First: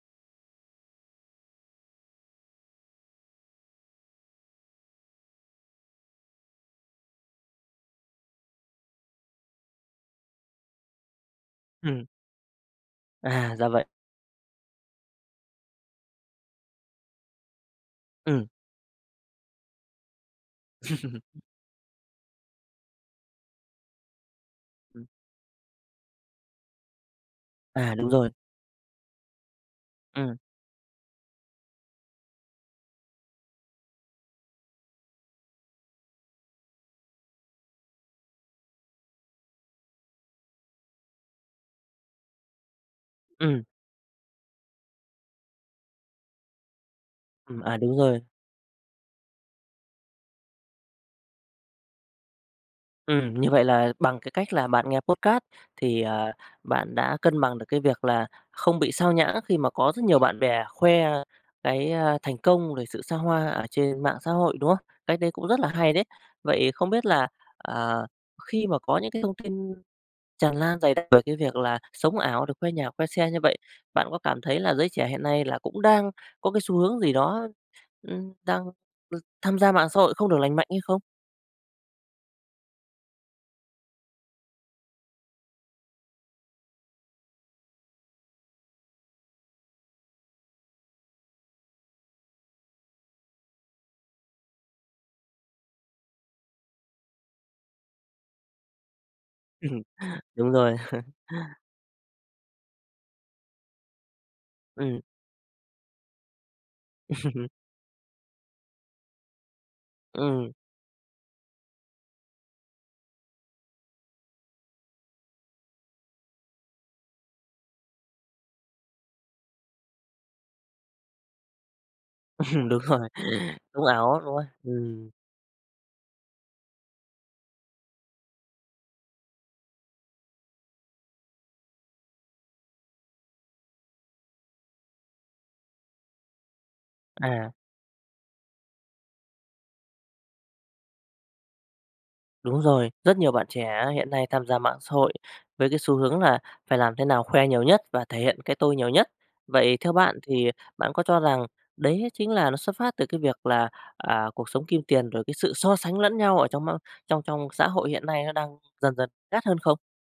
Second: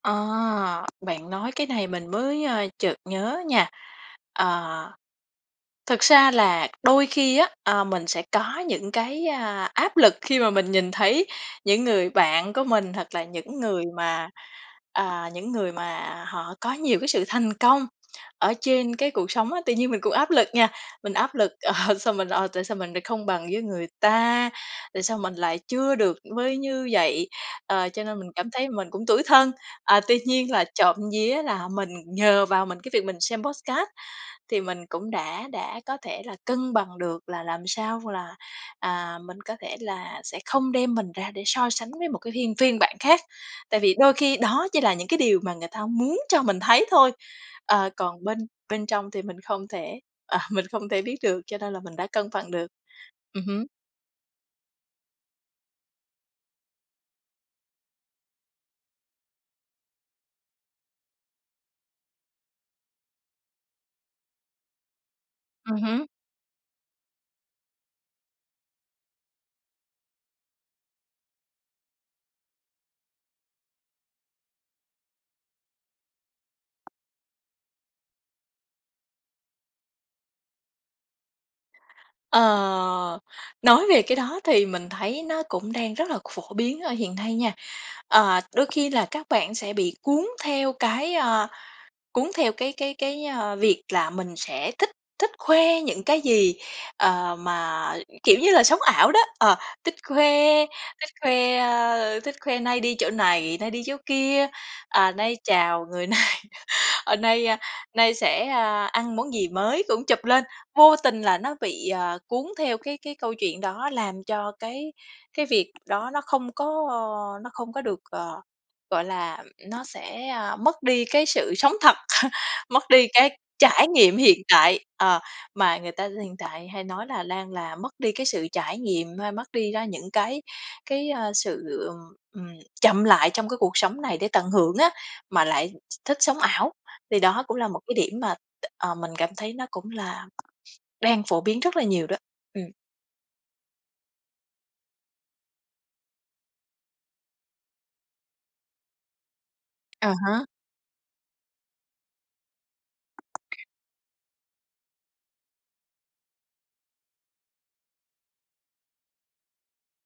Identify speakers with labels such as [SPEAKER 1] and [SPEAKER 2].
[SPEAKER 1] À, bạn nói cái này mình mới, ơ, chợt nhớ nha. Ờ, thật ra là đôi khi á, a, mình sẽ có những cái, a, áp lực khi mà mình nhìn thấy những
[SPEAKER 2] Ừm.
[SPEAKER 1] người bạn của mình, hoặc là
[SPEAKER 2] À,
[SPEAKER 1] những
[SPEAKER 2] ra
[SPEAKER 1] người
[SPEAKER 2] vậy.
[SPEAKER 1] mà, à, những người mà họ có nhiều cái sự thành công
[SPEAKER 2] Ừm.
[SPEAKER 1] ở trên cái cuộc sống á, tự nhiên mình cũng áp lực nha, mình áp lực, "Sao mình, ờ, tại sao mình lại không bằng với người ta? Tại
[SPEAKER 2] Ừm.
[SPEAKER 1] sao mình lại chưa được với như vậy?" Ờ,
[SPEAKER 2] À,
[SPEAKER 1] cho
[SPEAKER 2] đúng
[SPEAKER 1] nên mình
[SPEAKER 2] rồi.
[SPEAKER 1] cảm thấy mình cũng tủi thân, à, tuy
[SPEAKER 2] Ừm.
[SPEAKER 1] nhiên là trộm vía là mình nhờ vào mình cái việc mình xem podcast, thì mình cũng đã đã có thể là cân bằng được là làm sao là, à, mình có thể là sẽ không đem mình ra để so sánh với một cái hiên phiên bản khác.
[SPEAKER 2] Ừm.
[SPEAKER 1] Tại vì đôi khi đó chỉ là những cái điều mà người ta muốn cho mình thấy thôi,
[SPEAKER 2] Ừm, à,
[SPEAKER 1] ờ,
[SPEAKER 2] đúng rồi.
[SPEAKER 1] còn bên bên trong thì mình không thể, à, mình không thể biết được, cho nên là mình đã cân bằng được.
[SPEAKER 2] Ừm,
[SPEAKER 1] Ừm
[SPEAKER 2] như vậy
[SPEAKER 1] hứm.
[SPEAKER 2] là bằng cái cách là bạn nghe podcast thì, ờ, bạn đã cân bằng được cái việc là, không bị xao nhãng khi mà có rất nhiều bạn bè khoe cái, a, thành công về sự xa hoa, ở trên mạng xã hội, đúng không? Cách đấy cũng rất là
[SPEAKER 1] Ừm
[SPEAKER 2] hay đấy.
[SPEAKER 1] hứm.
[SPEAKER 2] Vậy không biết là, ờ, khi mà có những cái thông tin tràn lan dày đặc về cái việc là, sống ảo rồi khoe nhà, khoe xe như vậy, bạn có cảm thấy là giới trẻ hiện nay là cũng đang có cái xu hướng gì đó, ưm, đang đ tham gia mạng xã hội không được lành mạnh hay không?
[SPEAKER 1] Ờ, nói về cái đó thì mình thấy nó cũng đang rất là phổ biến ở hiện nay nha. Ờ, đôi khi là các bạn sẽ bị cuốn theo cái, a, cuốn theo cái cái cái, ơ, việc là mình sẽ thích thích khoe những cái gì, ờ, mà, kiểu như là, sống ảo đó, ờ, thích
[SPEAKER 2] Đúng
[SPEAKER 1] khoe,
[SPEAKER 2] rồi.
[SPEAKER 1] thích khoe, a, thích khoe nay đi chỗ này, nay đi chỗ kia,
[SPEAKER 2] Ừm.
[SPEAKER 1] à, nay chào người này, ờ, nay nay sẽ, a, ăn món gì mới cũng chụp lên.
[SPEAKER 2] Ừm.
[SPEAKER 1] Vô tình là nó bị, ờ, cuốn theo cái cái câu chuyện đó, làm cho cái cái việc đó nó không có nó không có được, ờ, gọi là, nó sẽ, a, mất đi cái sự sống thật,
[SPEAKER 2] Đúng
[SPEAKER 1] mất đi
[SPEAKER 2] rồi,
[SPEAKER 1] cái
[SPEAKER 2] sống
[SPEAKER 1] trải
[SPEAKER 2] ảo
[SPEAKER 1] nghiệm
[SPEAKER 2] á, đúng
[SPEAKER 1] hiện
[SPEAKER 2] không?
[SPEAKER 1] tại.
[SPEAKER 2] Ừm.
[SPEAKER 1] Ờ, mà người ta hiện tại hay nói là đang là mất đi cái sự trải nghiệm, hay mất đi đó những cái cái, ơ, sự, ừ, ừm, chậm lại trong cái cuộc sống này để tận hưởng á, mà lại th thích sống ảo. Thì đó
[SPEAKER 2] À.
[SPEAKER 1] cũng là một cái điểm mà, ờ, mình cảm thấy nó cũng là đang phổ biến rất là nhiều đó.
[SPEAKER 2] Đúng
[SPEAKER 1] Ừm.
[SPEAKER 2] rồi, rất nhiều bạn trẻ hiện nay tham gia mạng xã hội, với cái xu hướng là phải làm thế nào khoe nhiều nhất, và thể hiện cái tôi nhiều nhất. Vậy theo
[SPEAKER 1] À
[SPEAKER 2] bạn
[SPEAKER 1] há.
[SPEAKER 2] thì bạn có cho rằng đấy chính là nó xuất phát từ cái việc là, à, cuộc sống kim tiền rồi cái sự so sánh lẫn nhau ở trong mong trong trong xã hội hiện nay nó đang dần dần gắt hơn không?